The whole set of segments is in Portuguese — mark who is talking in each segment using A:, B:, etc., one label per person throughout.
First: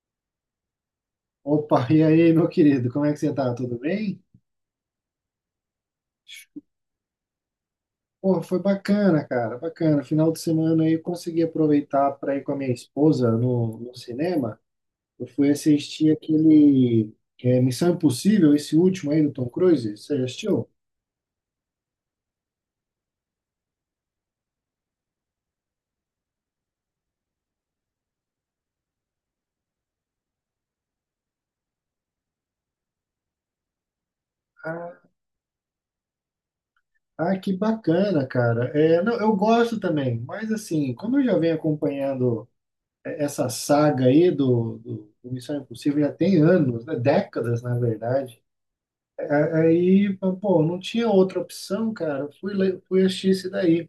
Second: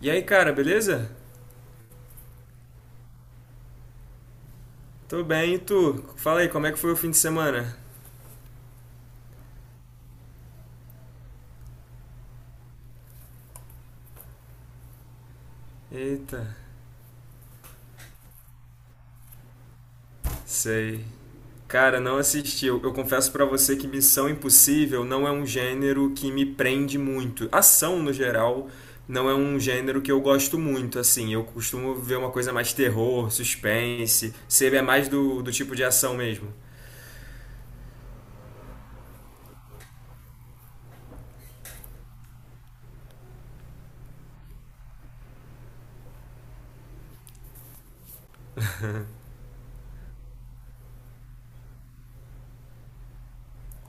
A: E aí, cara, beleza?
B: Opa, e aí, meu querido, como é que você tá? Tudo bem?
A: Tô bem, e tu? Fala aí, como é que foi o fim de semana?
B: Pô, foi bacana, cara, bacana. Final de semana aí eu consegui aproveitar para ir com a minha esposa no cinema. Eu fui assistir
A: Eita,
B: aquele Missão Impossível, esse último aí do Tom Cruise. Você já assistiu?
A: sei. Cara, não assisti. Eu confesso pra você que Missão Impossível não é um gênero que me prende muito. Ação, no geral, não é um gênero que eu gosto muito, assim. Eu costumo ver uma coisa mais terror, suspense. Você é
B: Ah,
A: mais do tipo de ação mesmo.
B: ah, que bacana, cara. É, não, eu gosto também, mas assim, como eu já venho acompanhando essa saga aí do Missão Impossível já tem anos, né? Décadas, na verdade. Aí, pô, não tinha outra opção, cara. Fui assistir esse daí.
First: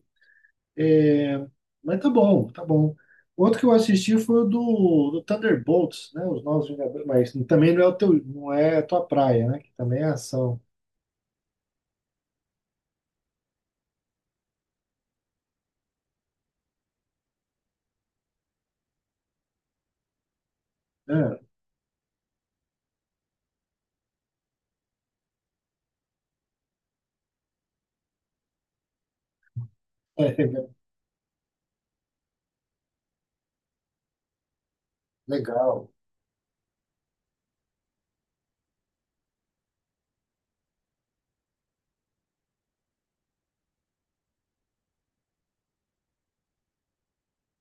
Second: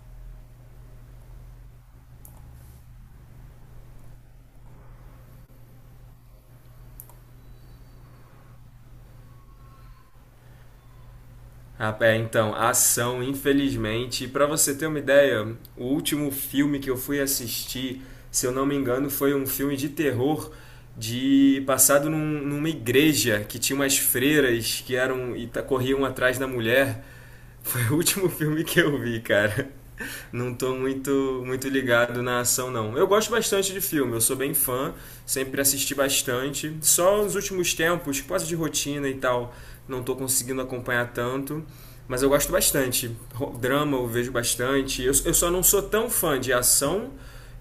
B: É, mas tá bom, tá bom. Outro que eu assisti foi o do Thunderbolts, né? Os Novos Vingadores, mas também não é o teu, não é a tua praia, né? Que também é ação.
A: Ah, é, então, a ação, infelizmente. Para você ter uma ideia, o último filme que eu fui assistir, se eu não me engano, foi um filme de terror
B: É,
A: de passado numa igreja que tinha umas freiras que eram corriam atrás da mulher. Foi o último filme que eu vi, cara
B: é
A: não tô muito ligado na ação, não. Eu gosto bastante de filme, eu sou bem fã, sempre
B: legal.
A: assisti bastante. Só nos últimos tempos, por causa de rotina e tal, não tô conseguindo acompanhar tanto. Mas eu gosto bastante. Drama eu vejo bastante. Eu só não sou tão fã de ação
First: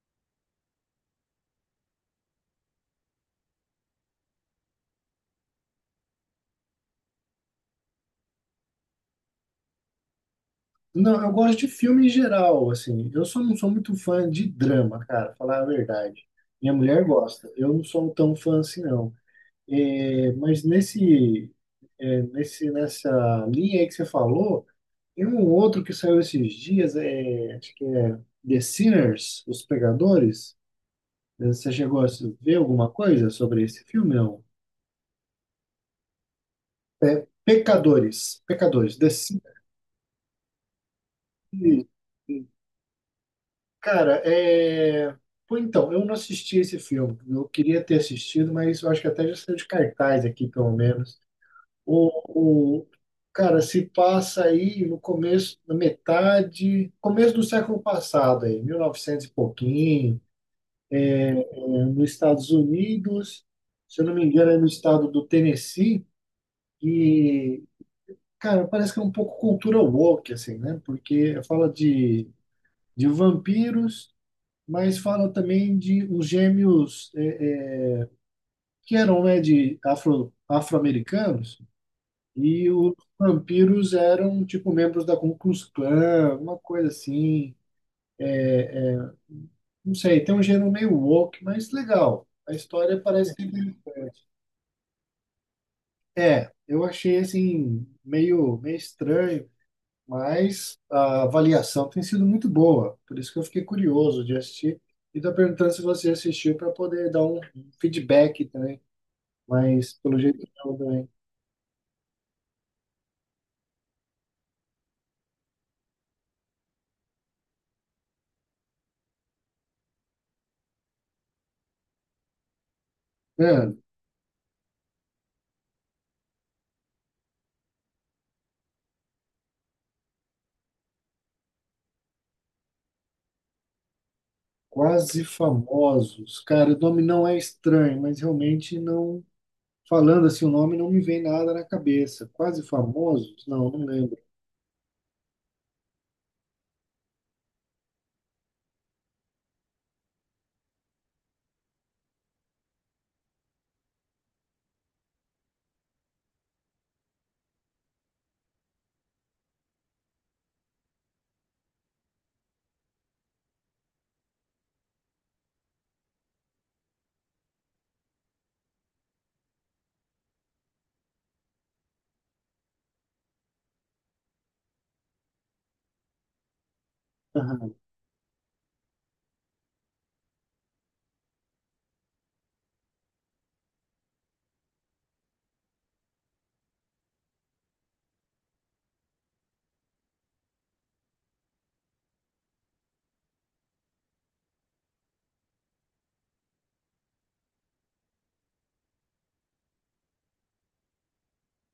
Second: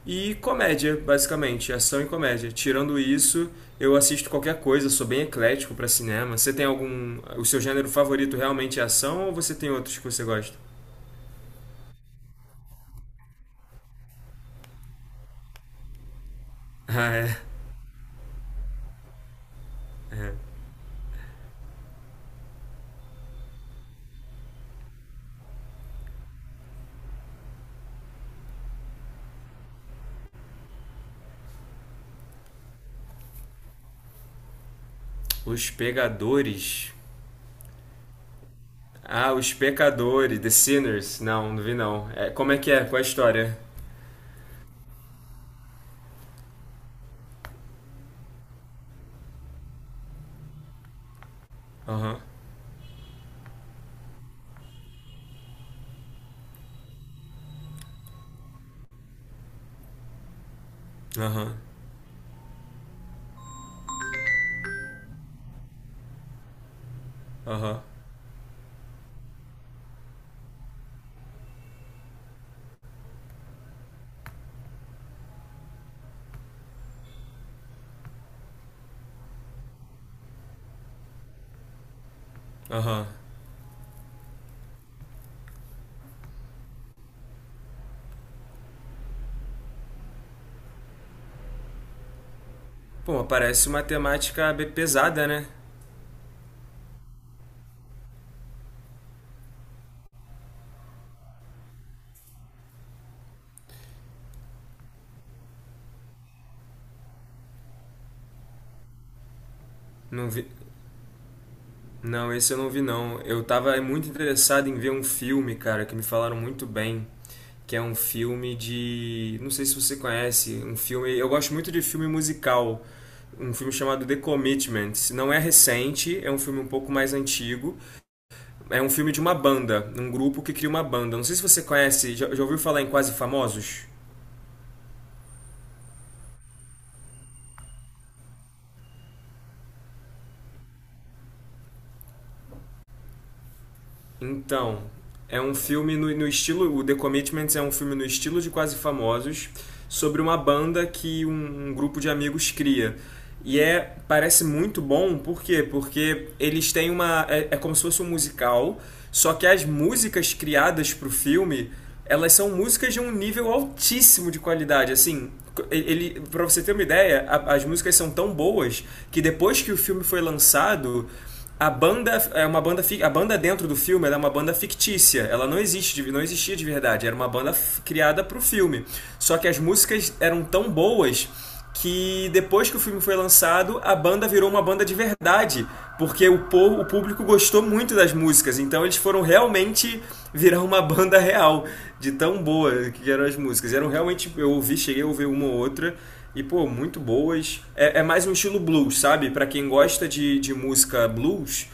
A: e comédia, basicamente. Ação e comédia. Tirando isso, eu assisto qualquer coisa, sou bem eclético pra cinema. Você tem algum. O seu gênero favorito realmente é ação ou você tem outros que você gosta?
B: Não, eu gosto de filme em geral, assim. Eu só não sou muito fã de drama, cara, falar a verdade. Minha mulher
A: Ah,
B: gosta.
A: é.
B: Eu não sou tão fã assim, não. É,
A: É.
B: mas nesse, é, nesse, nessa linha aí que você falou, tem um outro que saiu esses dias, acho que é The Sinners, Os Pecadores. Você chegou a ver alguma coisa sobre esse filme? Não.
A: Os Pegadores.
B: Pecadores, Pecadores, The
A: Ah, Os
B: Sinners.
A: Pecadores, The Sinners. Não, não vi não. É, como é que é? Qual é a história?
B: Cara, pô, então, eu não assisti esse filme. Eu queria ter assistido, mas eu acho que até já saiu de cartaz aqui, pelo menos.
A: Aham,
B: O, o- cara, se passa aí no começo, na metade, começo do século passado aí, 1900 e novecentos e pouquinho,
A: aham,
B: né, nos Estados Unidos, se eu não me engano, é no estado do Tennessee, e,
A: aham,
B: cara, parece que é um pouco cultura woke, assim, né? Porque fala de vampiros, mas fala também de uns gêmeos que eram, né, de afro-americanos, e os
A: aham.
B: vampiros eram, tipo, membros da Ku Klux Klan, uma coisa assim. Não sei, tem um gênero meio woke, mas legal. A história
A: Pô, mas
B: parece que é
A: parece uma
B: interessante.
A: temática bem pesada, né?
B: É, eu achei, assim, meio estranho, mas a avaliação tem sido muito boa. Por isso que eu fiquei curioso de assistir. E estou perguntando se você assistiu para poder dar um feedback também. Mas, pelo
A: Não
B: jeito,
A: vi.
B: não também.
A: Não, esse eu não vi não. Eu tava muito interessado em ver um filme, cara, que me falaram muito bem. Que é um filme de. Não sei se você conhece. Um filme. Eu gosto muito de filme musical. Um filme
B: Mano,
A: chamado The Commitments. Não é recente, é um filme um pouco mais antigo. É um filme de uma banda, um grupo que cria uma banda. Não sei se você conhece, já ouviu falar em Quase Famosos?
B: quase famosos. Cara, o nome não é estranho, mas realmente não. Falando assim, o nome não me vem nada na cabeça. Quase famosos? Não, não lembro.
A: Então, é um filme no estilo. O The Commitments é um filme no estilo de Quase Famosos, sobre uma banda que um grupo de amigos cria. E é, parece muito bom, por quê? Porque eles têm uma. É, é como se fosse um musical, só que as músicas criadas para o filme, elas são músicas de um nível altíssimo de qualidade. Assim, ele, pra você ter uma ideia, as músicas são tão boas que depois que o filme foi lançado a banda é uma banda a banda dentro do filme ela é uma banda fictícia ela não existe não existia de verdade era uma banda
B: Aham.
A: criada para o filme, só que as músicas eram tão boas que depois que o filme foi lançado a banda virou uma banda de verdade, porque o povo, o público gostou muito das músicas, então eles foram realmente virar uma banda real de tão boa que eram as músicas, eram realmente, eu ouvi, cheguei a ouvir uma ou outra e, pô, muito boas. É, é mais um estilo blues, sabe? Pra quem gosta de música blues,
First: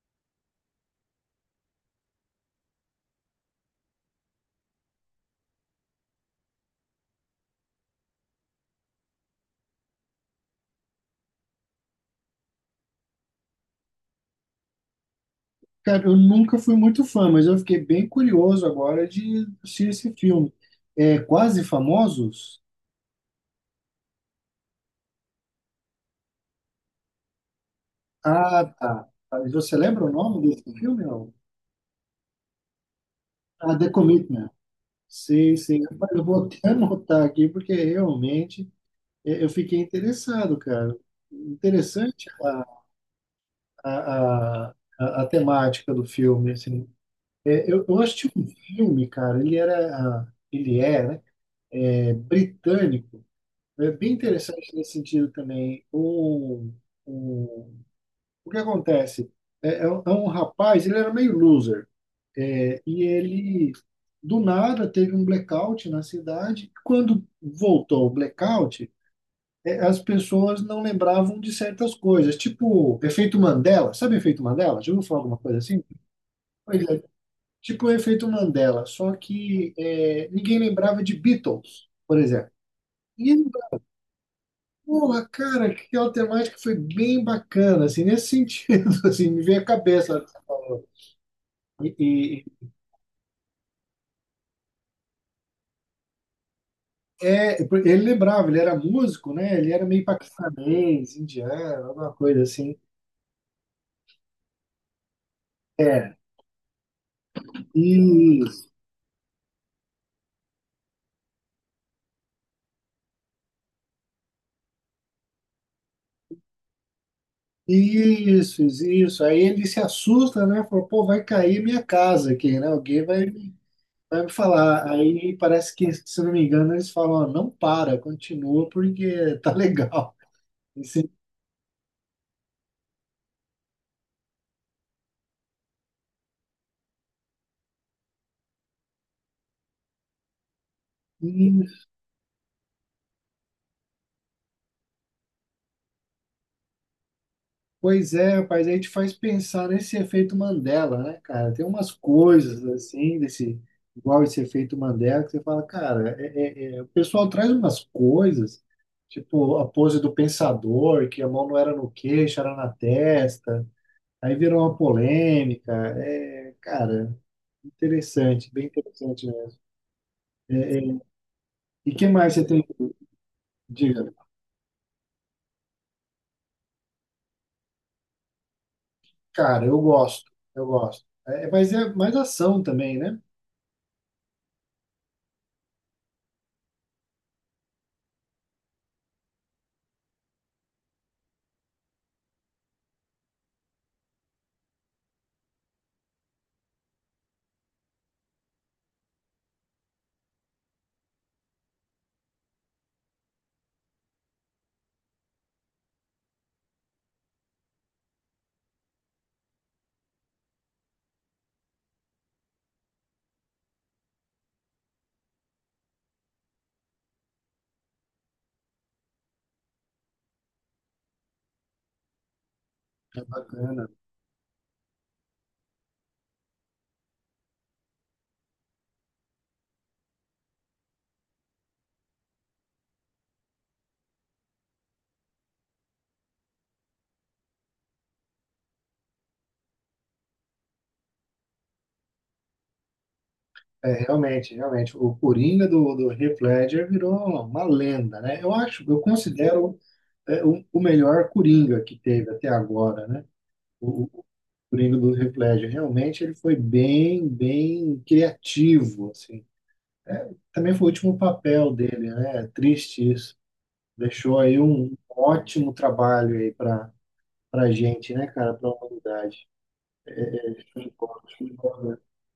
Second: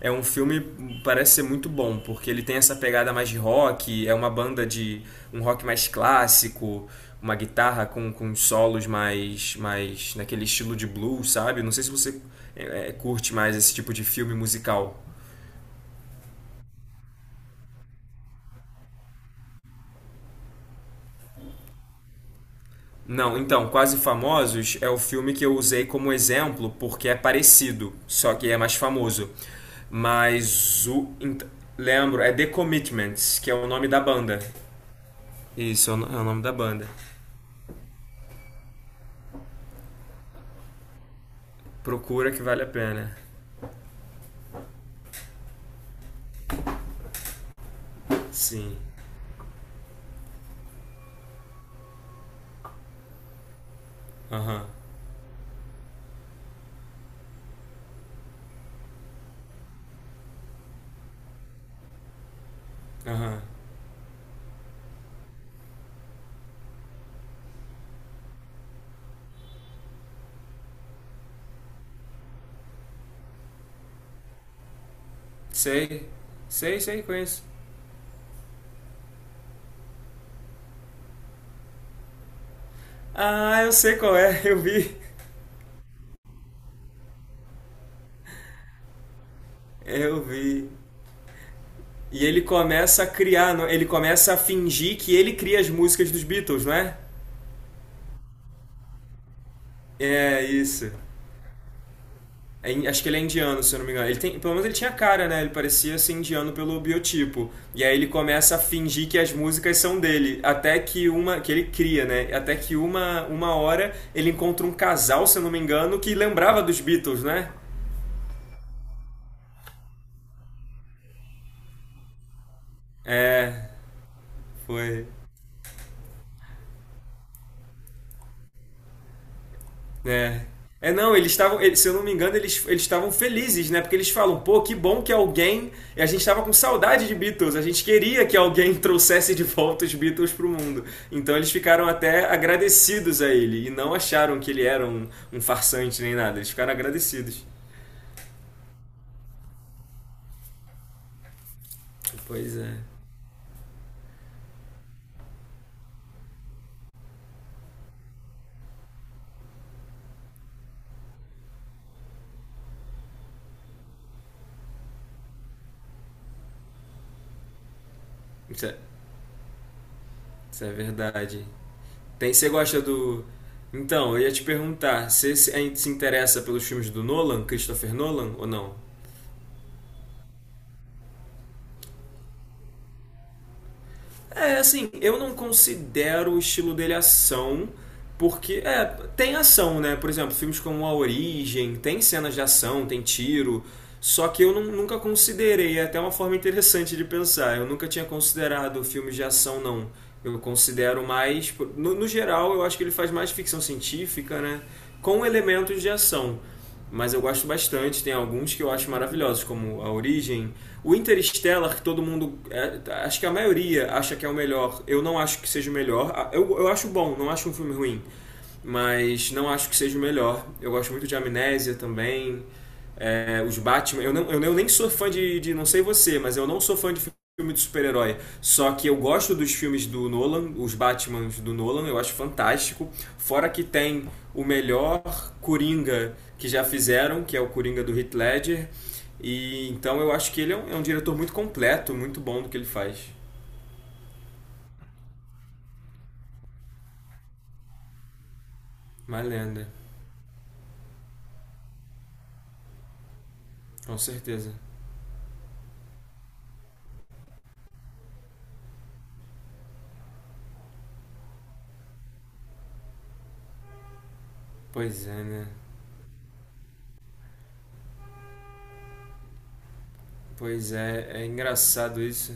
A: é um filme parece ser muito bom, porque ele tem essa pegada mais de rock, é uma banda de um rock mais clássico, uma guitarra com solos mais naquele estilo de blues, sabe? Não sei se você curte mais esse tipo de filme musical.
B: Cara, eu nunca fui muito fã, mas eu fiquei bem curioso agora de assistir esse filme. É Quase Famosos?
A: Não, então, Quase Famosos é o filme que eu usei como exemplo porque é parecido, só que é
B: Ah,
A: mais
B: tá.
A: famoso.
B: Você lembra o nome desse
A: Mas
B: filme?
A: o.
B: Não?
A: Lembro, é The Commitments, que é o
B: Ah,
A: nome
B: The
A: da banda.
B: Commitment. Sim, sim.
A: Isso, é o
B: Rapaz,
A: é
B: eu
A: o nome
B: vou
A: da
B: até
A: banda.
B: anotar aqui, porque realmente eu fiquei interessado, cara. Interessante
A: Procura que vale a pena.
B: a, a a temática do filme, assim. É, eu assisti um
A: Sim.
B: filme, cara, ele é, né, é britânico, é bem
A: Aham,
B: interessante nesse sentido também. O, o que acontece? É um rapaz, ele era meio loser, e
A: aham.
B: ele, do nada, teve um blackout na cidade. Quando voltou o blackout, as pessoas não lembravam de certas coisas, tipo efeito Mandela. Sabe efeito Mandela? Já ouviu falar alguma coisa assim?
A: Sei, sei,
B: Pois
A: sei,
B: é,
A: conheço.
B: tipo o efeito Mandela, só que ninguém lembrava de Beatles, por exemplo. E,
A: Ah, eu sei qual é, eu vi.
B: porra, cara, aquela temática foi bem bacana, assim, nesse sentido, assim, me veio a cabeça.
A: Eu
B: Ela
A: vi.
B: falou. E,
A: E ele
B: e-
A: começa a criar, ele começa a fingir que ele cria as músicas dos Beatles, não é?
B: é, ele lembrava, ele era músico, né? Ele era meio
A: É isso.
B: paquistanês, indiano, alguma coisa
A: É,
B: assim.
A: acho que ele é indiano, se eu não me engano. Ele tem, pelo menos ele tinha cara, né? Ele parecia
B: É,
A: ser indiano pelo biotipo. E aí ele começa a
B: isso,
A: fingir que as músicas são dele, até que uma que ele cria, né? Até que uma hora ele encontra um casal, se eu não me engano, que lembrava dos Beatles, né?
B: isso, isso. Aí ele se assusta, né? Falou, pô, vai cair minha casa aqui, né? Alguém vai.
A: É,
B: Vai me falar.
A: foi.
B: Aí parece que, se eu não me engano, eles falam, ó, não para, continua porque tá legal.
A: É. É,
B: Esse-
A: não, eles estavam, se eu não me engano, eles estavam felizes, né? Porque eles falam, pô, que bom que alguém. E a gente estava com saudade de Beatles, a gente queria que alguém trouxesse de volta os Beatles pro mundo. Então eles
B: Hum,
A: ficaram até agradecidos a ele e não acharam que ele era um farsante nem nada, eles ficaram agradecidos.
B: Pois é, rapaz, aí te faz pensar nesse efeito Mandela, né, cara? Tem umas
A: Pois
B: coisas
A: é,
B: assim, desse, igual esse efeito Mandela, que você fala, cara, o pessoal traz umas coisas, tipo a pose do pensador, que a mão não era no queixo, era na testa, aí virou uma polêmica. É, cara, interessante,
A: isso
B: bem
A: é,
B: interessante,
A: isso é
B: né?
A: verdade.
B: E que
A: Tem,
B: mais você
A: você
B: tem?
A: gosta do.
B: Diga.
A: Então, eu ia te perguntar, você se interessa pelos filmes do Nolan, Christopher Nolan, ou não?
B: Cara, eu gosto, eu gosto. É, mas é mais ação também, né?
A: É, assim, eu não considero o estilo dele ação, porque é, tem ação, né? Por exemplo, filmes como A Origem, tem cenas de ação, tem tiro, só que eu nunca considerei, é até uma forma interessante de pensar. Eu nunca tinha considerado filmes de ação, não. Eu considero mais. No geral, eu acho que ele faz mais ficção científica, né? Com elementos de ação, mas eu gosto bastante. Tem alguns que eu acho maravilhosos, como A Origem. O Interstellar, que todo mundo. É, acho que a maioria acha que é o melhor. Eu não acho que seja o melhor. Ah, eu acho bom, não acho um filme ruim. Mas não acho que seja o melhor. Eu gosto muito de Amnésia também.
B: É
A: É, os
B: bacana.
A: Batman. Eu, não, eu nem sou fã de. Não sei você, mas eu não sou fã de filme de super-herói. Só que eu gosto dos filmes do Nolan, os Batmans do Nolan, eu acho fantástico. Fora que tem o melhor Coringa que já fizeram, que é o Coringa do Heath Ledger. E então eu acho que ele é é um diretor muito completo, muito bom do que ele faz.
B: É, realmente, realmente. O Coringa do Heath Ledger virou uma lenda, né? Eu acho, eu
A: Uma lenda,
B: considero o melhor Coringa que teve até agora, né?
A: com
B: O
A: certeza.
B: Coringa do Heath Ledger. Realmente ele foi bem, bem criativo, assim. É, também foi o último papel dele, né? É triste isso. Deixou aí um
A: Pois é, né?
B: ótimo trabalho aí para pra gente, né, cara, pra humanidade.
A: Pois é, é engraçado isso.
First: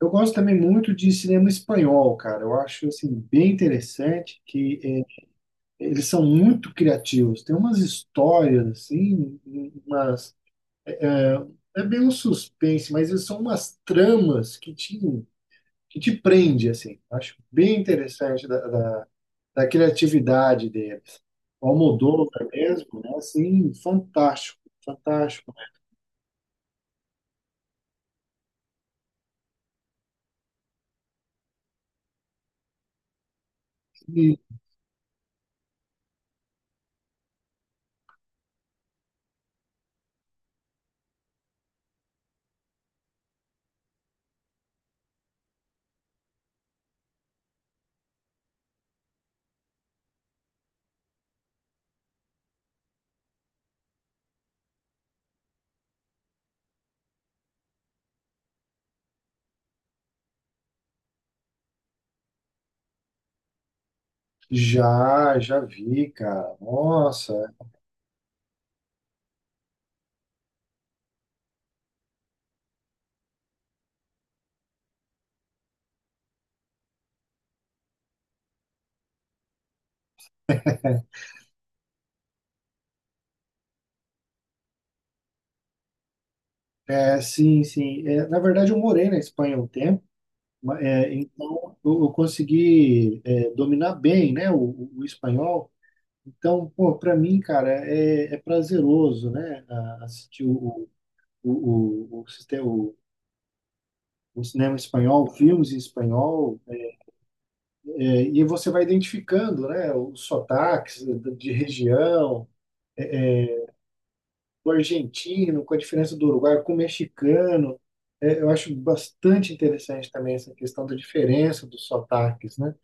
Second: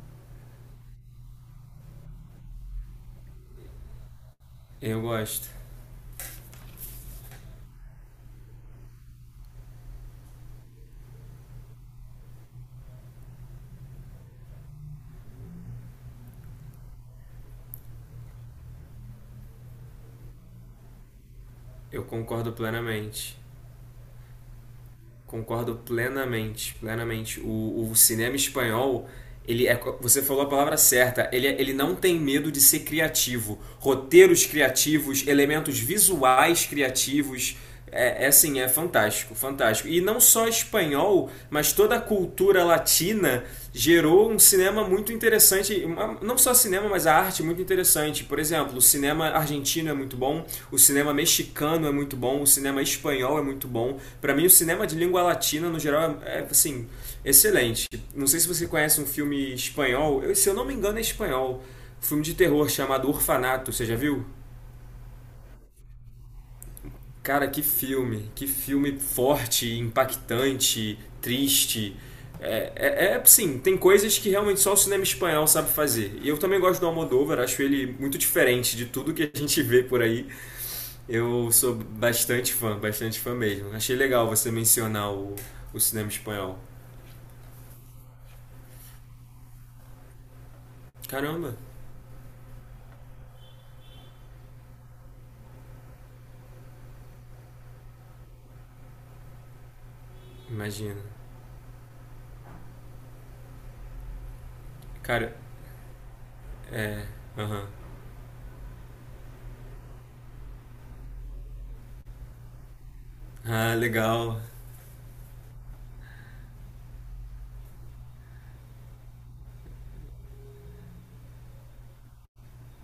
B: Eu gosto também muito de cinema espanhol, cara. Eu acho assim bem interessante que
A: Eu gosto.
B: eles são muito criativos. Tem umas histórias assim, umas é bem um suspense, mas são umas tramas que te prende, assim. Acho bem interessante da da criatividade deles. O
A: Eu
B: Almodóvar
A: concordo
B: mesmo, né?
A: plenamente.
B: Assim, fantástico, fantástico.
A: Concordo plenamente, plenamente. O cinema espanhol, ele é, você falou a palavra certa, ele, ele não tem medo de ser criativo. Roteiros criativos, elementos visuais criativos, é, é assim, é fantástico, fantástico. E não só espanhol, mas toda a cultura latina gerou um cinema muito interessante, não só cinema, mas a arte muito interessante. Por exemplo, o cinema argentino é muito bom, o cinema mexicano é muito bom, o cinema espanhol é muito bom. Para mim, o cinema de língua latina, no geral, é, é, assim, excelente. Não sei se você conhece um filme espanhol, se eu não me engano é espanhol, um filme de terror chamado Orfanato, você já viu?
B: Já, já vi, cara.
A: Cara,
B: Nossa.
A: que filme forte, impactante, triste. É, é, é, sim, tem coisas que realmente só o cinema espanhol sabe fazer. E eu também gosto do Almodóvar, acho ele muito diferente de tudo que a gente vê por aí. Eu sou bastante fã mesmo. Achei legal você mencionar o cinema espanhol.
B: É, sim, sim. É, na verdade, eu morei na Espanha um tempo,
A: Caramba,
B: então eu consegui dominar bem, né, o espanhol. Então, pô, para mim, cara, é prazeroso, né, assistir
A: imagina.
B: o, o o cinema espanhol,
A: Cara,
B: filmes em espanhol.
A: é, aham.
B: É, e você vai identificando, né, os sotaques de região,
A: Ah, legal.
B: com o argentino, com a diferença do Uruguai, com o mexicano. É, eu acho bastante interessante também essa questão da diferença dos sotaques, né?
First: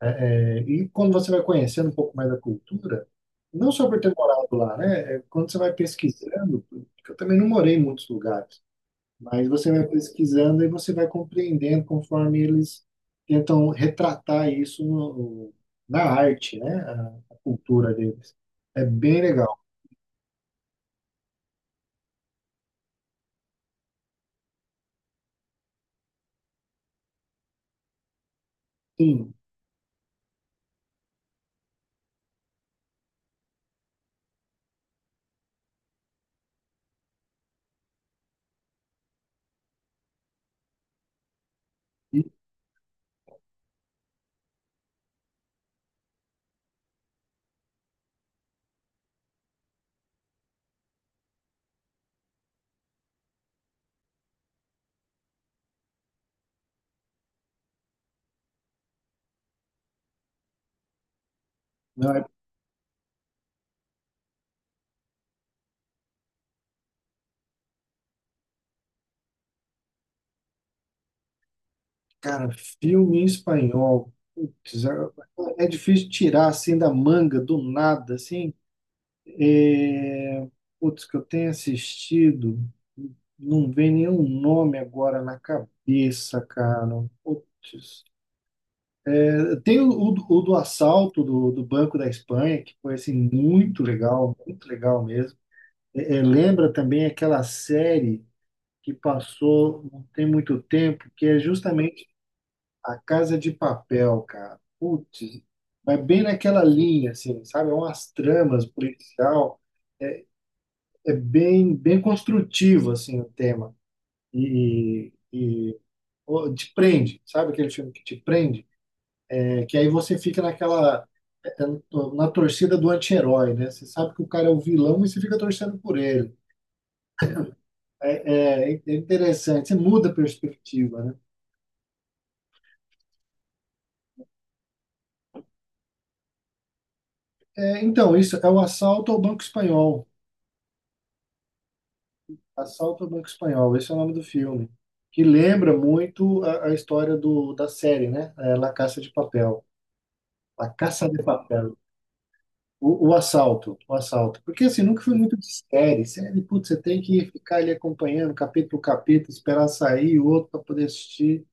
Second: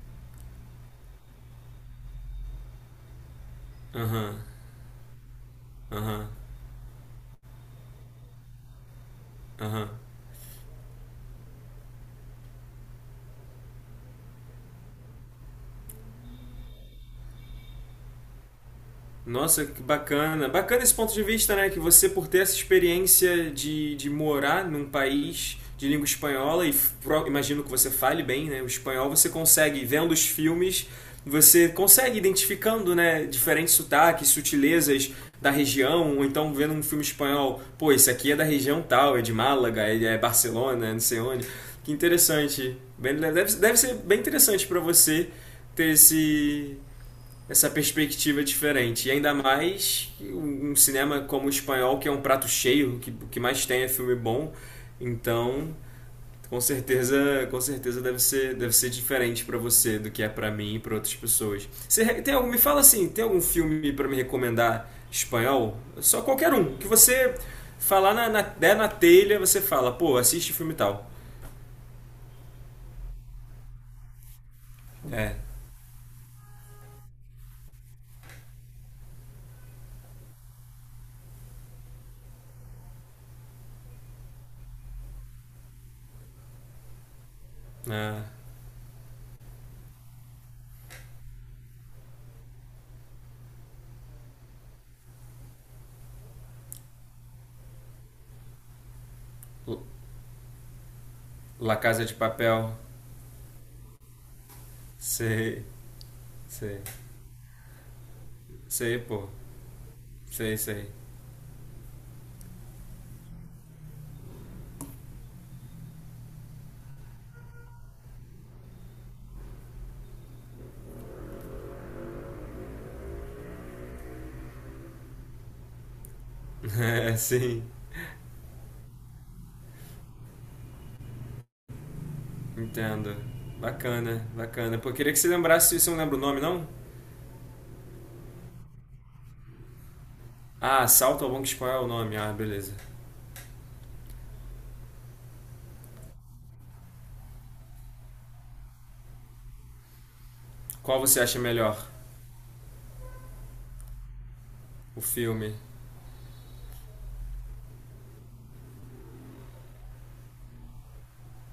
B: É, e quando você vai conhecendo um pouco mais da cultura, não só por ter
A: Aham,
B: morado lá, né? É, quando você vai
A: aham,
B: pesquisando, porque eu também não morei em muitos lugares, mas você vai
A: aham.
B: pesquisando e você vai compreendendo conforme eles tentam retratar isso na arte, né? A cultura deles. É bem legal.
A: Nossa, que bacana. Bacana esse ponto de vista, né? Que você, por ter essa experiência de morar num país de língua espanhola, e imagino que você fale bem, né? O espanhol, você
B: Sim.
A: consegue, vendo os filmes, você consegue identificando, né? Diferentes sotaques, sutilezas da região, ou então vendo um filme espanhol, pô, esse aqui é da região tal, é de Málaga, é Barcelona, é não sei onde. Que
B: E-
A: interessante. Deve, deve ser bem interessante para você ter esse, essa perspectiva diferente. E ainda mais um cinema como o espanhol, que é um prato cheio, que, o que mais tem é filme bom. Então, com certeza deve ser diferente para você do que é para mim e para outras pessoas. Você
B: não, é
A: tem algum, me fala assim, tem algum filme para me recomendar espanhol? Só qualquer um, que você falar na der na telha, você fala, pô, assiste filme tal.
B: Cara, filme em espanhol. Putz,
A: É,
B: é difícil tirar assim da manga, do nada, assim. É... Putz, que eu tenho assistido, não vem nenhum nome agora na cabeça, cara. Putz.
A: na
B: É, tem o do assalto do Banco da Espanha, que foi assim, muito legal mesmo. Lembra também aquela série que passou não tem muito tempo, que é
A: La Casa
B: justamente
A: de Papel,
B: A Casa de Papel, cara. Putz,
A: sei,
B: vai bem naquela
A: sei,
B: linha, assim, sabe? É umas tramas
A: sei, pô,
B: policial.
A: sei, sei.
B: É bem, bem construtivo, assim, o tema. E, e pô, te prende, sabe aquele filme que te prende? É que aí você fica naquela, é, na torcida do anti-herói, né? Você sabe que o cara é o vilão e você fica torcendo por ele.
A: É, sim,
B: É interessante, você muda a perspectiva, né?
A: entendo. Bacana, bacana. Pô, eu queria que você lembrasse, você não lembra o nome, não?
B: É, então, isso é o assalto ao Banco Espanhol.
A: Ah, Assalto ao Banco Espanhol é o nome. Ah, beleza.
B: Assalto ao Banco Espanhol, esse é o nome do filme. Que lembra muito a história da série, né? É, La Casa de Papel. La
A: Qual
B: Casa
A: você
B: de
A: acha
B: Papel.
A: melhor?
B: O assalto, o assalto. Porque assim, nunca
A: O
B: foi muito de
A: filme.
B: série. Série, putz, você tem que ficar ali acompanhando capítulo por capítulo, esperar sair o outro para poder assistir.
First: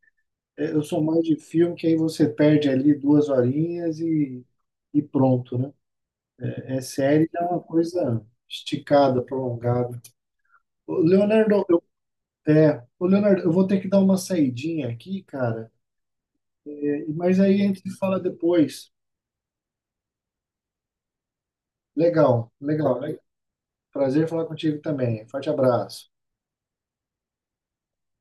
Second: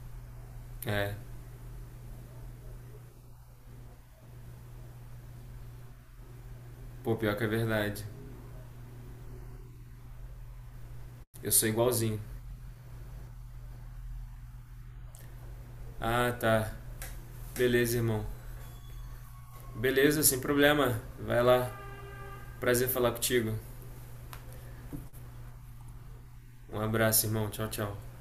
B: É, eu sou
A: É,
B: mais de filme, que aí você perde ali 2 horinhas e pronto, né? É
A: pô,
B: série,
A: pior
B: é
A: que é
B: uma
A: verdade.
B: coisa esticada, prolongada. Ô,
A: Eu
B: Leonardo.
A: sou igualzinho.
B: É, ô Leonardo, eu vou ter que dar uma saidinha aqui, cara,
A: Ah, tá.
B: mas aí a gente se
A: Beleza,
B: fala
A: irmão.
B: depois.
A: Beleza, sem problema. Vai lá.
B: Legal,
A: Prazer
B: legal.
A: falar contigo.
B: Prazer falar contigo também. Forte abraço.
A: Um abraço, irmão. Tchau, tchau.